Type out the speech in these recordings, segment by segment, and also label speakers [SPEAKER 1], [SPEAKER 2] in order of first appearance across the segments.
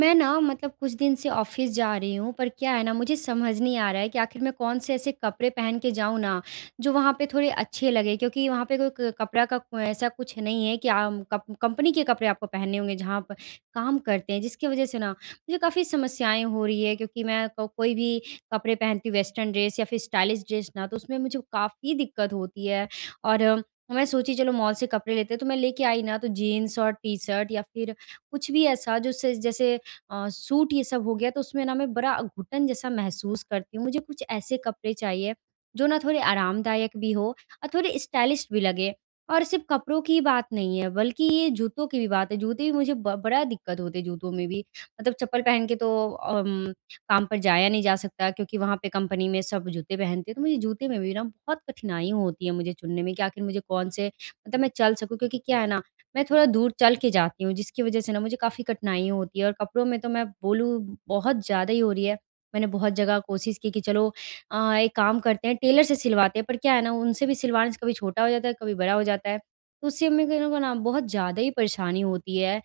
[SPEAKER 1] मैं ना मतलब कुछ दिन से ऑफिस जा रही हूँ, पर क्या है ना, मुझे समझ नहीं आ रहा है कि आखिर मैं कौन से ऐसे कपड़े पहन के जाऊँ ना जो वहाँ पे थोड़े अच्छे लगे, क्योंकि वहाँ पे कोई कपड़ा का ऐसा कुछ नहीं है कि आम कंपनी के कपड़े आपको पहनने होंगे जहाँ आप काम करते हैं, जिसकी वजह से ना मुझे काफ़ी समस्याएं हो रही है क्योंकि मैं कोई भी कपड़े पहनती हूँ वेस्टर्न ड्रेस या फिर स्टाइलिश ड्रेस ना तो उसमें मुझे काफ़ी दिक्कत होती है और मैं सोची चलो मॉल से कपड़े लेते हैं, तो मैं लेके आई ना तो जीन्स और टी शर्ट या फिर कुछ भी ऐसा जो जैसे सूट, ये सब हो गया तो उसमें ना मैं बड़ा घुटन जैसा महसूस करती हूँ। मुझे कुछ ऐसे कपड़े चाहिए जो ना थोड़े आरामदायक भी हो और थोड़े स्टाइलिश भी लगे। और सिर्फ़ कपड़ों की बात नहीं है बल्कि ये जूतों की भी बात है। जूते भी मुझे ब बड़ा दिक्कत होती है जूतों में भी। मतलब चप्पल पहन के तो काम पर जाया नहीं जा सकता क्योंकि वहाँ पे कंपनी में सब जूते पहनते हैं। तो मुझे जूते में भी ना बहुत कठिनाई होती है मुझे चुनने में कि आखिर मुझे कौन से मतलब मैं चल सकूँ, क्योंकि क्या है ना मैं थोड़ा दूर चल के जाती हूँ, जिसकी वज़ह से ना मुझे काफ़ी कठिनाइयाँ होती है और कपड़ों में तो मैं बोलूँ बहुत ज़्यादा ही हो रही है। मैंने बहुत जगह कोशिश की कि चलो एक काम करते हैं, टेलर से सिलवाते हैं, पर क्या है ना, उनसे भी सिलवाने से कभी छोटा हो जाता है, कभी बड़ा हो जाता है। तो उससे मेरे को ना बहुत ज़्यादा ही परेशानी होती है।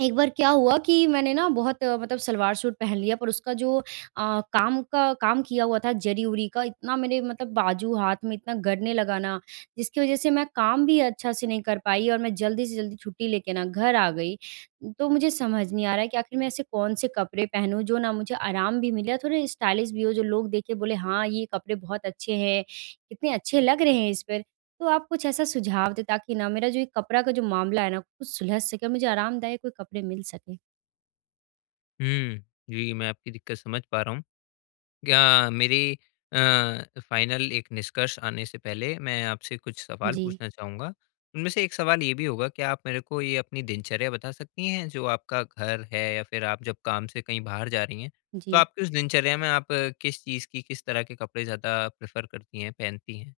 [SPEAKER 1] एक बार क्या हुआ कि मैंने ना बहुत मतलब सलवार सूट पहन लिया, पर उसका जो काम का काम किया हुआ था जरी-उरी का, इतना मेरे मतलब बाजू, हाथ में इतना गड़ने लगा ना, जिसकी वज़ह से मैं काम भी अच्छा से नहीं कर पाई और मैं जल्दी से जल्दी छुट्टी लेके ना घर आ गई। तो मुझे समझ नहीं आ रहा है कि आखिर मैं ऐसे कौन-से कपड़े पहनूँ जो ना मुझे आराम भी मिले और थोड़े स्टाइलिश भी हो, जो लोग देख के बोले हाँ, ये कपड़े बहुत अच्छे हैं, कितने अच्छे लग रहे हैं इस पे। तो आप कुछ ऐसा सुझाव दें ताकि ना मेरा जो ये कपड़ा का जो मामला है ना कुछ सुलझ सके, मुझे आरामदायक कोई कपड़े मिल सके।
[SPEAKER 2] हुँ। जी, मैं आपकी दिक्कत समझ पा रहा हूँ। क्या मेरी अ, फ़ाइनल एक निष्कर्ष आने से पहले मैं आपसे कुछ सवाल
[SPEAKER 1] जी।
[SPEAKER 2] पूछना चाहूँगा। उनमें से एक सवाल ये भी होगा, क्या आप मेरे को ये अपनी दिनचर्या बता सकती हैं, जो आपका घर है या फिर आप जब काम से कहीं बाहर जा रही हैं, तो
[SPEAKER 1] जी।
[SPEAKER 2] आपकी उस दिनचर्या में आप किस चीज़ की, किस तरह के कपड़े ज़्यादा प्रेफ़र करती हैं, पहनती हैं?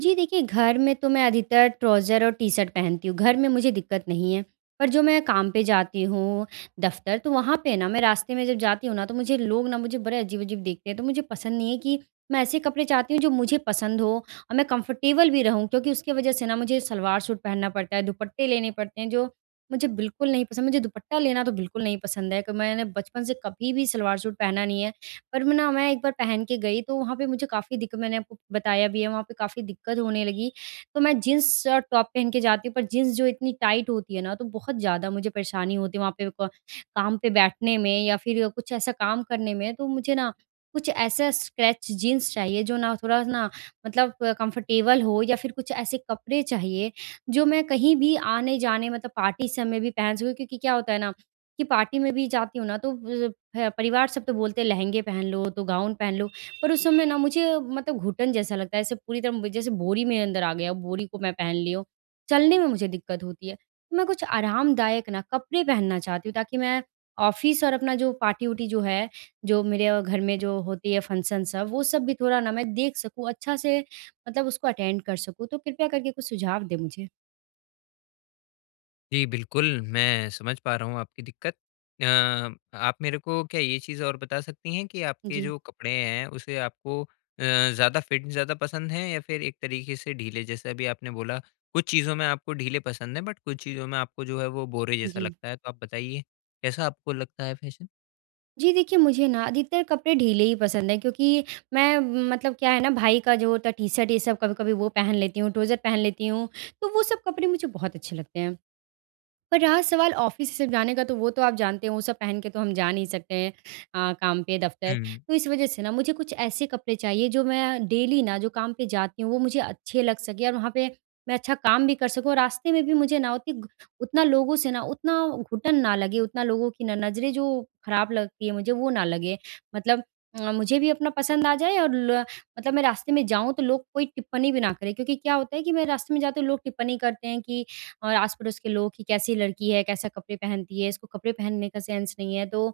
[SPEAKER 1] जी, देखिए, घर में तो मैं अधिकतर ट्राउज़र और टी-शर्ट पहनती हूँ, घर में मुझे दिक्कत नहीं है। पर जो मैं काम पे जाती हूँ, दफ़्तर, तो वहाँ पे ना मैं रास्ते में जब जाती हूँ ना तो मुझे लोग ना मुझे बड़े अजीब-अजीब देखते हैं, तो मुझे पसंद नहीं है कि मैं ऐसे कपड़े चाहती हूँ जो मुझे पसंद हो और मैं कंफ़र्टेबल भी रहूँ, क्योंकि उसकी वज़ह से ना मुझे सलवार सूट पहनना पड़ता है, दुपट्टे लेने पड़ते हैं जो मुझे बिल्कुल नहीं पसंद, मुझे दुपट्टा लेना तो बिल्कुल नहीं पसंद है कि मैंने बचपन से कभी भी सलवार सूट पहना नहीं है। पर मैं एक बार पहन के गई तो वहाँ पे मुझे काफ़ी दिक्कत, मैंने आपको बताया भी है वहाँ पे काफ़ी दिक्कत होने लगी। तो मैं जीन्स और टॉप पहन के जाती हूँ, पर जीन्स जो इतनी टाइट होती है ना तो बहुत ज़्यादा मुझे परेशानी होती है वहाँ पे क काम पे बैठने में या फिर कुछ ऐसा काम करने में, तो मुझे ना कुछ ऐसा स्ट्रेच जीन्स चाहिए जो ना थोड़ा ना मतलब कंफर्टेबल हो, या फिर कुछ ऐसे कपड़े चाहिए जो मैं कहीं भी आने-जाने मतलब पार्टी समय भी पहन सकूँ, क्योंकि क्या होता है ना कि पार्टी में भी जाती हूँ ना, तो है, परिवार सब तो बोलते हैं लहंगे पहन लो, तो गाउन पहन लो, पर उस समय ना मुझे मतलब घुटन जैसा लगता है, ऐसे पूरी तरह मुझे- जैसे बोरी मेरे अंदर आ गया हो, बोरी को मैं पहन ली हूँ। चलने में मुझे दिक्कत होती है, तो मैं कुछ आरामदायक ना कपड़े पहनना चाहती हूँ ताकि मैं ऑफ़िस और अपना जो पार्टी-वार्टी जो है, जो मेरे घर में जो होती है फंक्शन सब, वो सब भी थोड़ा ना मैं देख सकूँ, अच्छा से मतलब उसको अटेंड कर सकूँ, तो कृपया करके कुछ सुझाव दें मुझे।
[SPEAKER 2] जी, बिल्कुल, मैं समझ पा रहा हूँ आपकी दिक्कत। आप मेरे को क्या ये चीज़ और बता सकती हैं कि आपके
[SPEAKER 1] जी,
[SPEAKER 2] जो कपड़े हैं, उसे आपको अ, ज़्यादा फिट ज़्यादा पसंद हैं या फिर एक तरीके से ढीले? जैसे अभी आपने बोला, कुछ चीज़ों में आपको ढीले पसंद हैं, बट कुछ चीज़ों में आपको जो है वो बोरे जैसा
[SPEAKER 1] जी।
[SPEAKER 2] लगता है। तो आप बताइए, कैसा आपको लगता है फ़ैशन?
[SPEAKER 1] जी, देखिए, मुझे ना अधिकतर कपड़े ढीले ही पसंद हैं क्योंकि मैं मतलब क्या है ना, भाई का जो होता है टी-शर्ट ये सब कभी-कभी वो पहन लेती हूँ, ट्राउज़र पहन लेती हूँ, तो वो सब कपड़े मुझे बहुत अच्छे लगते हैं। पर रहा सवाल ऑफ़िस से सिर्फ़ जाने का, तो वो तो आप जानते हैं, वो सब पहन के तो हम जा नहीं सकते हैं काम पे, दफ़्तर।
[SPEAKER 2] हुँ,
[SPEAKER 1] तो इस वज़ह से ना मुझे कुछ ऐसे कपड़े चाहिए जो मैं डेली ना जो काम पे जाती हूँ वो मुझे अच्छे लग सकें और वहाँ पे मैं अच्छा काम भी कर सकूँ और रास्ते में भी मुझे ना उतनी घ उतना लोगों से ना उतना घुटन ना लगे, उतना लोगों की न नज़रें जो ख़राब लगती है मुझे वो ना लगे। मतलब मुझे भी अपना पसंद आ जाए और ल मतलब मैं रास्ते में जाऊँ तो लोग कोई टिप्पणी भी ना करें, क्योंकि क्या होता है कि मैं रास्ते में जाते हुए लोग टिप्पणी करते हैं कि और आस-पड़ोस के लोग कि कैसी लड़की है, कैसा कपड़े पहनती है, इसको कपड़े पहनने का सेंस नहीं है। तो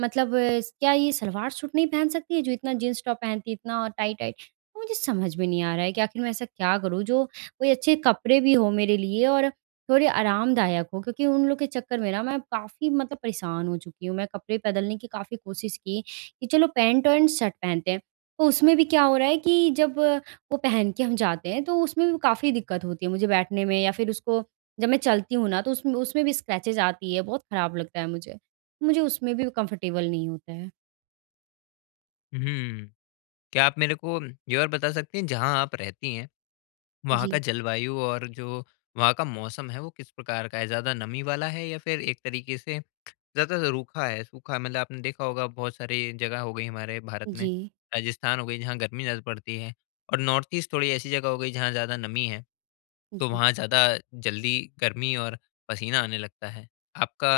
[SPEAKER 1] मतलब इस क्या ये सलवार सूट नहीं पहन सकती है जो इतना जीन्स टॉप पहनती है, इतना टाइट-टाइट? तो मुझे समझ में नहीं आ रहा है कि आखिर मैं ऐसा क्या करूँ जो कोई अच्छे कपड़े भी हो मेरे लिए और थोड़े आरामदायक हो, क्योंकि उन लोग के चक्कर में ना मैं काफ़ी मतलब परेशान हो चुकी हूँ। मैं कपड़े बदलने की काफ़ी कोशिश की कि चलो पैंट एंड शर्ट पहनते हैं। तो उसमें भी क्या हो रहा है कि जब वो पहन के हम जाते हैं तो उसमें भी काफ़ी दिक्कत होती है मुझे बैठने में या फिर उसको जब मैं चलती हूँ ना तो उसमें उसमें भी स्क्रैचेज़ आती है, बहुत खराब लगता है मुझे। मुझे उसमें भी कंफर्टेबल नहीं होता है।
[SPEAKER 2] हुँ। क्या आप मेरे को ये और बता सकती हैं, जहाँ आप रहती हैं, वहाँ
[SPEAKER 1] जी,
[SPEAKER 2] का जलवायु और जो वहाँ का मौसम है, वो किस प्रकार का है? ज़्यादा नमी वाला है या फिर एक तरीके से ज़्यादा रूखा है, सूखा है। मतलब आपने देखा होगा बहुत सारी जगह हो गई हमारे भारत में,
[SPEAKER 1] जी,
[SPEAKER 2] राजस्थान हो गई जहाँ गर्मी ज़्यादा पड़ती है और नॉर्थ ईस्ट थोड़ी ऐसी जगह हो गई जहाँ ज़्यादा नमी है, तो
[SPEAKER 1] जी।
[SPEAKER 2] वहाँ ज़्यादा जल्दी गर्मी और पसीना आने लगता है। आपका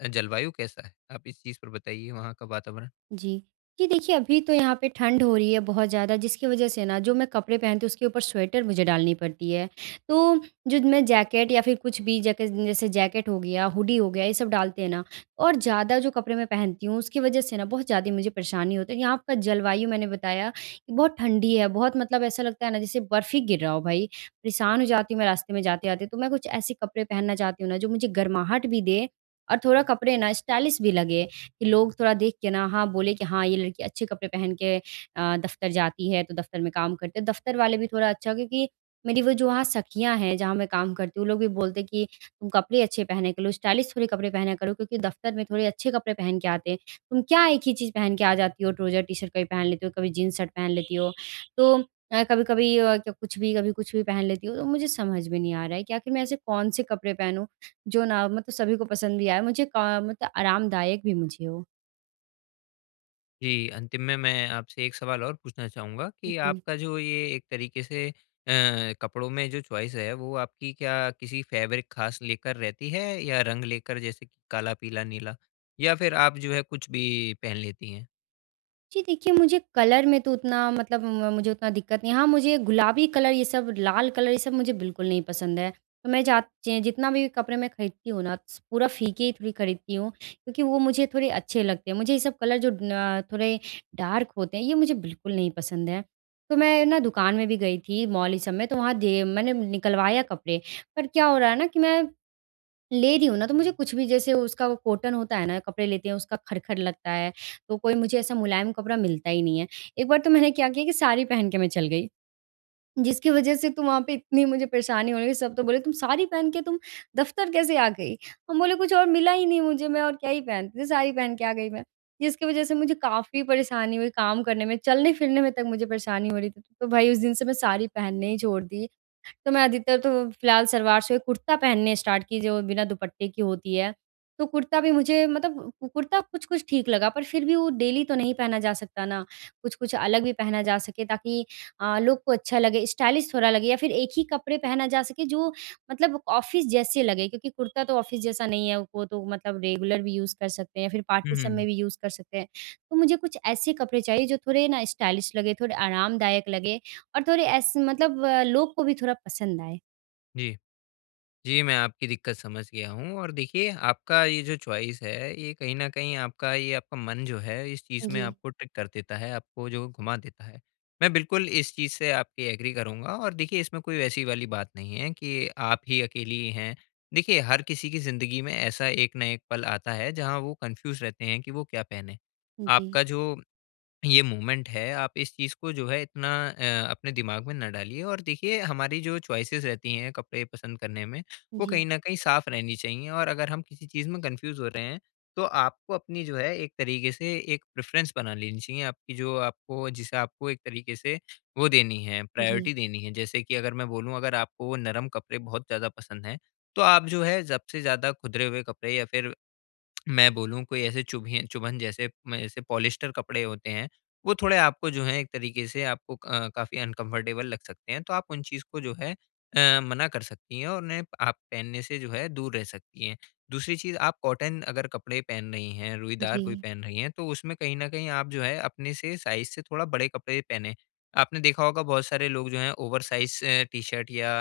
[SPEAKER 2] जलवायु कैसा है? आप इस चीज़ पर बताइए वहाँ का वातावरण?
[SPEAKER 1] जी। जी, देखिए, अभी तो यहाँ पे ठंड हो रही है बहुत ज़्यादा जिसकी वज़ह से ना जो मैं कपड़े पहनती हूँ उसके ऊपर स्वेटर मुझे डालनी पड़ती है। तो जो मैं जैकेट या फिर कुछ भी जैके जैसे जैकेट हो गया, हुडी हो गया, ये सब डालते हैं ना, और ज़्यादा जो कपड़े मैं पहनती हूँ उसकी वज़ह से ना बहुत ज़्यादा मुझे परेशानी होती है। यहाँ का जलवायु मैंने बताया कि बहुत ठंडी है, बहुत मतलब ऐसा लगता है ना जैसे बर्फ ही गिर रहा हो भाई। परेशान हो जाती हूँ मैं रास्ते में जाते-आते, तो मैं कुछ ऐसे कपड़े पहनना चाहती हूँ ना जो मुझे गर्माहट भी दे और थोड़ा कपड़े ना स्टाइलिश भी लगे। कि लोग थोड़ा देख के ना हाँ, बोले कि हाँ, ये लड़की अच्छे कपड़े पहन के दफ़्तर जाती है, तो दफ़्तर में काम करते हैं। दफ़्तर वाले भी थोड़ा अच्छा, क्योंकि मेरी वो जो वहाँ सखियाँ हैं, जहाँ मैं काम करती हूँ, वो लोग भी बोलते हैं कि तुम कपड़े अच्छे पहना करो, स्टाइलिश थोड़े कपड़े पहना करो, क्योंकि दफ़्तर में थोड़े अच्छे कपड़े पहन के आते हैं। तुम क्या एक ही चीज़ पहन के आ जाती हो, ट्राउज़र टी-शर्ट कभी पहन लेती हो, कभी जीन्स शर्ट पहन लेती हो। तो कभी-कभी अ, क कुछ भी, कभी कुछ भी पहन लेती हो। तो मुझे समझ में नहीं आ रहा है कि आखिर मैं ऐसे कौन से कपड़े पहनूँ, जो ना मतलब सभी को पसंद भी आए, मुझे क मतलब आरामदायक भी मुझे हो?
[SPEAKER 2] जी, अंतिम में मैं आपसे एक सवाल और पूछना चाहूँगा कि
[SPEAKER 1] जी।
[SPEAKER 2] आपका जो ये एक तरीके से कपड़ों में जो चॉइस है, वो आपकी क्या किसी फैब्रिक ख़ास लेकर रहती है या रंग लेकर, जैसे कि काला, पीला, नीला या फिर आप जो है कुछ भी पहन लेती हैं?
[SPEAKER 1] जी, देखिए, मुझे कलर में तो उतना मतलब म मुझे उतना दिक्कत नहीं है। हाँ, मुझे गुलाबी कलर ये सब, लाल कलर ये सब मुझे बिल्कुल नहीं पसंद है। तो मैं जा ज जितना भी कपड़े मैं खरीदती हूँ ना, पूरा फीके ही थोड़ी खरीदती हूँ, क्योंकि वो मुझे थोड़े अच्छे लगते हैं। मुझे ये सब कलर जो न थोड़े डार्क होते हैं ये मुझे बिल्कुल नहीं पसंद है। तो मैं ना दुकान में भी गई थी, मॉल ये सब में, तो वहाँ दे मैंने निकलवाया कपड़े, पर क्या हो रहा है ना कि मैं ले रही हूँ ना, तो मुझे कुछ भी जैसे उसका वो कॉटन होता है ना, कपड़े लेते हैं उसका खर-खर लगता है, तो कोई मुझे ऐसा मुलायम कपड़ा मिलता ही नहीं है। एक बार तो मैंने क्या किया कि साड़ी पहन के मैं चल गई, जिसकी वजह से तो वहाँ पे इतनी मुझे परेशानी हो रही है, सब तो बोले, "तुम साड़ी पहन के तुम दफ़्तर कैसे आ गई?" हम बोले, "कुछ और मिला ही नहीं मुझे, मैं और क्या ही पहनती थी, साड़ी पहन के आ गई मैं।" जिसकी वजह से मुझे काफ़ी परेशानी हुई काम करने में, चलने-फिरने में तक मुझे परेशानी हो रही थी। तो भाई उस दिन से मैं साड़ी पहनना ही छोड़ दी। तो मैं अधिकतर तो फ़िलहाल सलवार से कुर्ता पहनने स्टार्ट की जो बिना दुपट्टे की होती है। तो कुर्ता भी मुझे मतलब कु कुर्ता कुछ-कुछ ठीक लगा, पर फिर भी वो डेली तो नहीं पहना जा सकता ना। कुछ-कुछ अलग भी पहना जा सके ताकि लोग को अच्छा लगे, स्टाइलिश थोड़ा लगे, या फिर एक ही कपड़े पहना जा सके जो मतलब ऑफ़िस जैसे लगे, क्योंकि कुर्ता तो ऑफ़िस जैसा नहीं है, वो तो मतलब रेगुलर भी यूज़ कर सकते हैं या फिर
[SPEAKER 2] हुँ,
[SPEAKER 1] पार्टी सब में
[SPEAKER 2] हुँ।
[SPEAKER 1] भी यूज़ कर सकते हैं। तो मुझे कुछ ऐसे कपड़े चाहिए जो थोड़े ना स्टाइलिश लगे, थोड़े आरामदायक लगे और थोड़े ऐसे मतलब लोग को भी थोड़ा पसंद आए।
[SPEAKER 2] जी। जी, मैं आपकी दिक्कत समझ गया हूँ और देखिए आपका ये जो चॉइस है, ये कहीं न कहीं आपका ये आपका मन जो है इस चीज़ में
[SPEAKER 1] जी,
[SPEAKER 2] आपको ट्रिक कर देता है, आपको जो घुमा देता है। मैं बिल्कुल इस चीज़ से आपकी एग्री करूँगा और देखिए इसमें कोई वैसी वाली बात नहीं है कि आप ही अकेली हैं। देखिए, हर किसी की ज़िंदगी में ऐसा एक ना एक पल आता है जहाँ वो कन्फ्यूज़ रहते हैं कि वो क्या पहने।
[SPEAKER 1] जी,
[SPEAKER 2] आपका जो ये मोमेंट है, आप इस चीज़ को जो है इतना अपने दिमाग में ना डालिए और देखिए हमारी जो चॉइसेस रहती हैं कपड़े पसंद करने में, वो
[SPEAKER 1] जी,
[SPEAKER 2] कहीं न कहीं साफ़ रहनी चाहिए और अगर हम किसी चीज़ में कन्फ्यूज़ हो रहे हैं, तो आपको अपनी जो है एक तरीके से एक प्रेफ़रेंस बना लेनी चाहिए, आपकी जो आपको जिसे आपको एक तरीके से वो देनी है,
[SPEAKER 1] जी, जी,
[SPEAKER 2] प्रायोरिटी देनी है। जैसे कि अगर मैं बोलूँ, अगर आपको नरम कपड़े बहुत ज़्यादा पसंद हैं, तो आप जो है सबसे ज़्यादा खुदरे हुए कपड़े या फिर मैं बोलूँ कोई ऐसे चुभिए, चुभन जैसे म जैसे पॉलिएस्टर कपड़े होते हैं, वो थोड़े आपको जो है एक तरीके से आपको काफ़ी अनकम्फ़र्टेबल लग सकते हैं, तो आप उन चीज़ को जो है मना कर सकती हैं और उन्हें आप पहनने से जो है दूर रह सकती हैं। दूसरी चीज़, आप कॉटन अगर कपड़े पहन रही हैं, रुईदार कोई
[SPEAKER 1] जी,
[SPEAKER 2] पहन रही हैं, तो उसमें कहीं न कहीं आप जो है अपने से साइज़ से थोड़ा बड़े कपड़े पहनें। आपने देखा होगा बहुत सारे लोग जो हैं ओवरसाइज़ टी-शर्ट या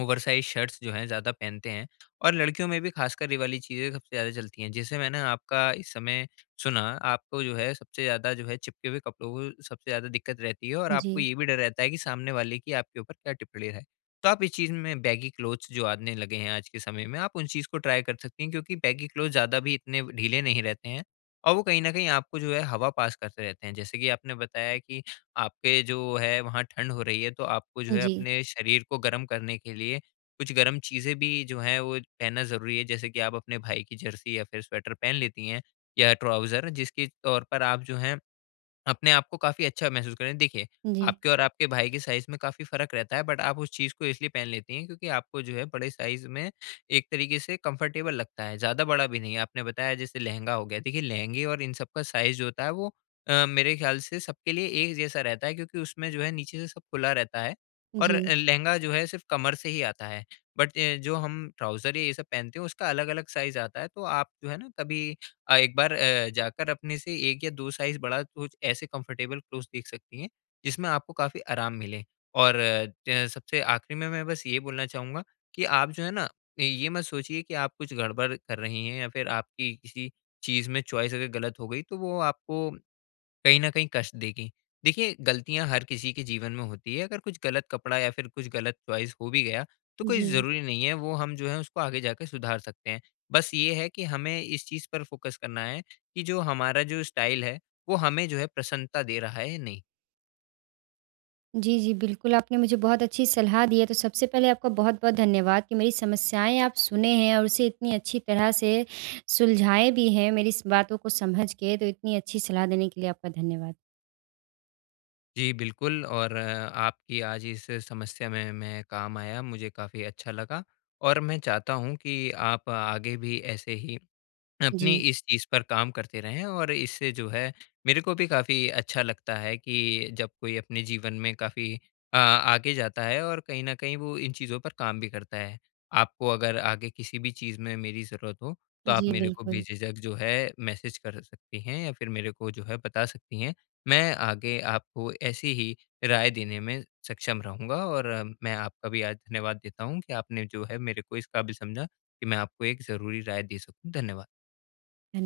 [SPEAKER 2] ओवरसाइज़ शर्ट्स जो हैं ज़्यादा पहनते हैं और लड़कियों में भी ख़ासकर ये वाली चीज़ें सबसे ज़्यादा चलती हैं। जैसे मैंने आपका इस समय सुना, आपको जो है सबसे ज़्यादा जो है चिपके हुए कपड़ों को सबसे ज़्यादा दिक्कत रहती है और आपको
[SPEAKER 1] जी,
[SPEAKER 2] ये भी डर रहता है कि सामने वाले की आपके ऊपर क्या टिप्पणी है। तो आप इस चीज़ में बैगी क्लोथ्स, जो आने लगे हैं आज के समय में, आप उन चीज़ को ट्राई कर सकती हैं क्योंकि बैगी क्लोथ ज़्यादा भी इतने ढीले नहीं रहते हैं और वो कहीं न कहीं आपको जो है हवा पास करते रहते हैं। जैसे कि आपने बताया कि आपके जो है वहाँ ठंड हो रही है, तो आपको जो है
[SPEAKER 1] जी,
[SPEAKER 2] अपने शरीर को गर्म करने के लिए कुछ गर्म चीज़ें भी जो हैं वो पहनना ज़रूरी है, जैसे कि आप अपने भाई की जर्सी या फिर स्वेटर पहन लेती हैं या ट्राउज़र, जिसके तौर पर आप जो हैं अपने आप को काफ़ी अच्छा महसूस करें। देखिए,
[SPEAKER 1] जी,
[SPEAKER 2] आपके और आपके भाई के साइज़ में काफ़ी फ़र्क रहता है, बट आप उस चीज़ को इसलिए पहन लेती हैं क्योंकि आपको जो है बड़े साइज़ में एक तरीके से कंफ़र्टेबल लगता है, ज़्यादा बड़ा भी नहीं। आपने बताया जैसे लहंगा हो गया, देखिए लहंगे और इन सब का साइज़ जो होता है, वो मेरे ख़्याल से सबके लिए एक जैसा रहता है क्योंकि उसमें जो है नीचे से सब खुला रहता है और लहंगा जो है सिर्फ़ कमर से ही आता है। बट जो हम ट्राउज़र या ये सब पहनते हैं उसका अलग-अलग साइज़ आता है, तो आप जो है ना कभी एक बार जाकर अपने से 1 या 2 साइज़ बड़ा कुछ ऐसे कंफर्टेबल क्लोथ्स देख सकती हैं, जिसमें आपको काफ़ी आराम मिले। और सबसे आखिरी में मैं बस ये बोलना चाहूँगा कि आप जो है ना, ये मत सोचिए कि आप कुछ गड़बड़ कर रही हैं या फिर आपकी किसी चीज़ में चॉइस अगर गलत हो गई, तो वो आपको कहीं न कहीं कष्ट देगी। देखिए, गलतियाँ हर किसी के जीवन में होती है, अगर कुछ गलत कपड़ा या फिर कुछ गलत चॉइस हो भी गया, तो कोई
[SPEAKER 1] जी।
[SPEAKER 2] ज़रूरी नहीं है, वो हम जो है उसको आगे जाके सुधार सकते हैं। बस ये है कि हमें इस चीज़ पर फ़ोकस करना है कि जो हमारा जो स्टाइल है, वो हमें जो है प्रसन्नता दे रहा है या नहीं।
[SPEAKER 1] जी, जी, बिल्कुल, आपने मुझे बहुत अच्छी सलाह दी है, तो सबसे पहले आपका बहुत-बहुत धन्यवाद कि मेरी समस्याएँ आप सुने हैं और उसे इतनी अच्छी तरह से सुलझाए भी हैं, मेरी इस बातों को समझ के, तो इतनी अच्छी सलाह देने के लिए आपका धन्यवाद।
[SPEAKER 2] जी, बिल्कुल और आपकी आज इस समस्या में मैं काम आया, मुझे काफ़ी अच्छा लगा और मैं चाहता हूँ कि आप आगे भी ऐसे ही अपनी
[SPEAKER 1] जी,
[SPEAKER 2] इस चीज़ पर काम करते रहें और इससे जो है मेरे को भी काफ़ी अच्छा लगता है कि जब कोई अपने जीवन में काफ़ी आगे जाता है और कहीं न कहीं वो इन चीज़ों पर काम भी करता है। आपको अगर आगे किसी भी चीज़ में मेरी ज़रूरत हो, तो आप
[SPEAKER 1] जी,
[SPEAKER 2] मेरे को
[SPEAKER 1] बिल्कुल।
[SPEAKER 2] बेझिझक जो है मैसेज कर सकती हैं या फिर मेरे को जो है बता सकती हैं। मैं आगे आपको ऐसी ही राय देने में सक्षम रहूँगा और मैं आपका भी आज धन्यवाद देता हूँ कि आपने जो है मेरे को इस काबिल समझा कि मैं आपको एक ज़रूरी राय दे सकूँ। धन्यवाद।
[SPEAKER 1] धन्य